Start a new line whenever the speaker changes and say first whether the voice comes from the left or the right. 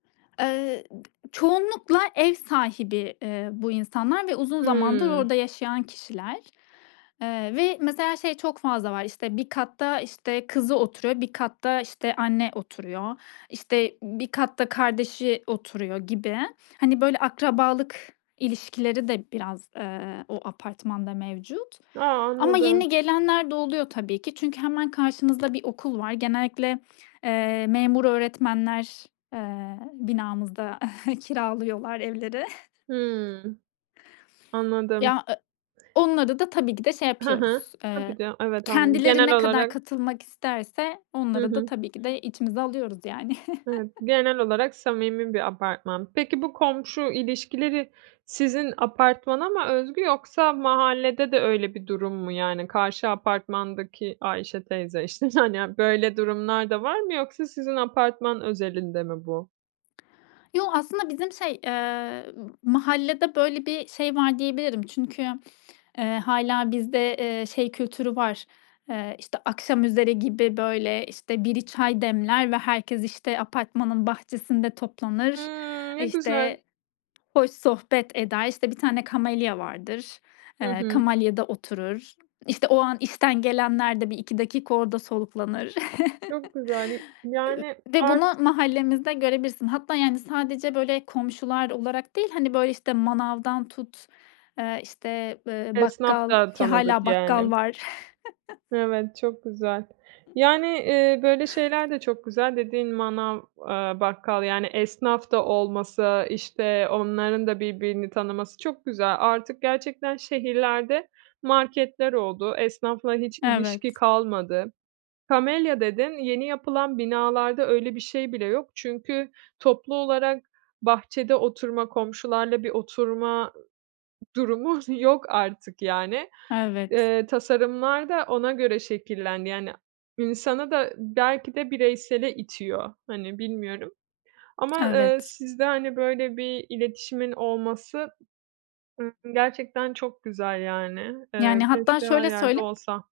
left: Eee, d çoğunlukla ev sahibi, eee, bu insanlar ve uzun zamandır
right: Hıı.
left: orada yaşayan kişiler, eee, ve mesela şey çok fazla var: İşte, bir katta, işte, kızı oturuyor, bir katta, işte, anne oturuyor, işte, bir katta kardeşi oturuyor gibi. Hani, böyle, akrabalık ilişkileri de biraz, eee, o apartmanda mevcut
right: A!
left: ama
right: Anladım.
left: yeni gelenler de oluyor tabii ki. Çünkü hemen karşımızda bir okul var. Genellikle, eee, memur öğretmenler, eee, binamızda kiralıyorlar evleri.
right: Hıı. Anladım.
left: Ya, eee Onları da tabii ki de şey
right: Hı hı,
left: yapıyoruz. Eee,
right: tabii de Evet, anladım.
left: kendileri
right: Genel
left: ne kadar
right: olarak
left: katılmak isterse
right: Hı
left: onları da
right: hı.
left: tabii ki de içimize alıyoruz yani.
right: Evet, genel olarak samimi bir apartman. Peki, bu komşu ilişkileri sizin apartmana mı özgü yoksa mahallede de öyle bir durum mu? Yani karşı apartmandaki Ayşe teyze, işte, hani, böyle durumlar da var mı yoksa sizin apartman özelinde mi bu?
left: Yo, aslında bizim şey, eee, mahallede böyle bir şey var diyebilirim. Çünkü, eee, hâlâ bizde, eee, şey kültürü var: Eee, işte, akşamüzeri gibi böyle işte, biri çay demler ve herkes, işte, apartmanın bahçesinde toplanır,
right: Hıı. Ne güzel.
left: işte, hoş sohbet eder. İşte, bir tane kamelya vardır,
right: Hı
left: eee,
right: hı.
left: kamelyada oturur. İşte, o an işten gelenler de 1-2 dakika orada soluklanır
right: Çok güzel. Yı
left: Eee,
right: yani
left: ve bunu
right: artık.
left: mahallemizde görebilirsin. Hatta yani, sadece, böyle, komşular olarak değil, hani böyle işte, manavdan tut, eee, işte, eee,
right: Esnaf
left: bakkal
right: da
left: ki
right: tanıdık
left: hâlâ
right: yani.
left: bakkal var.
right: Evet, çok güzel. Yani, eee, böyle şeyler de çok güzel, dediğin manav, eee, bakkal, yani, esnaf da olması, işte, onların da birbirini tanıması çok güzel. Artık gerçekten şehirlerde, marketler oldu, esnafla hiç ilişki
left: Evet.
right: kalmadı. Kamelya dedin, yeni yapılan binalarda öyle bir şey bile yok, çünkü toplu olarak bahçede oturma, komşularla bir oturma durumu s yok artık yani.
left: Evet.
right: Eee, tasarımlar da ona göre şekillendi, yani insanı da belki de bireysele itiyor, hani, bilmiyorum ama, eee,
left: Evet.
right: sizde, hani, böyle bir iletişimin olması, eee, gerçekten çok güzel yani. Eee,
left: Yani hatta
right: keşke her
left: şöyle
right: yerde
left: söyleyeyim.
right: olsa.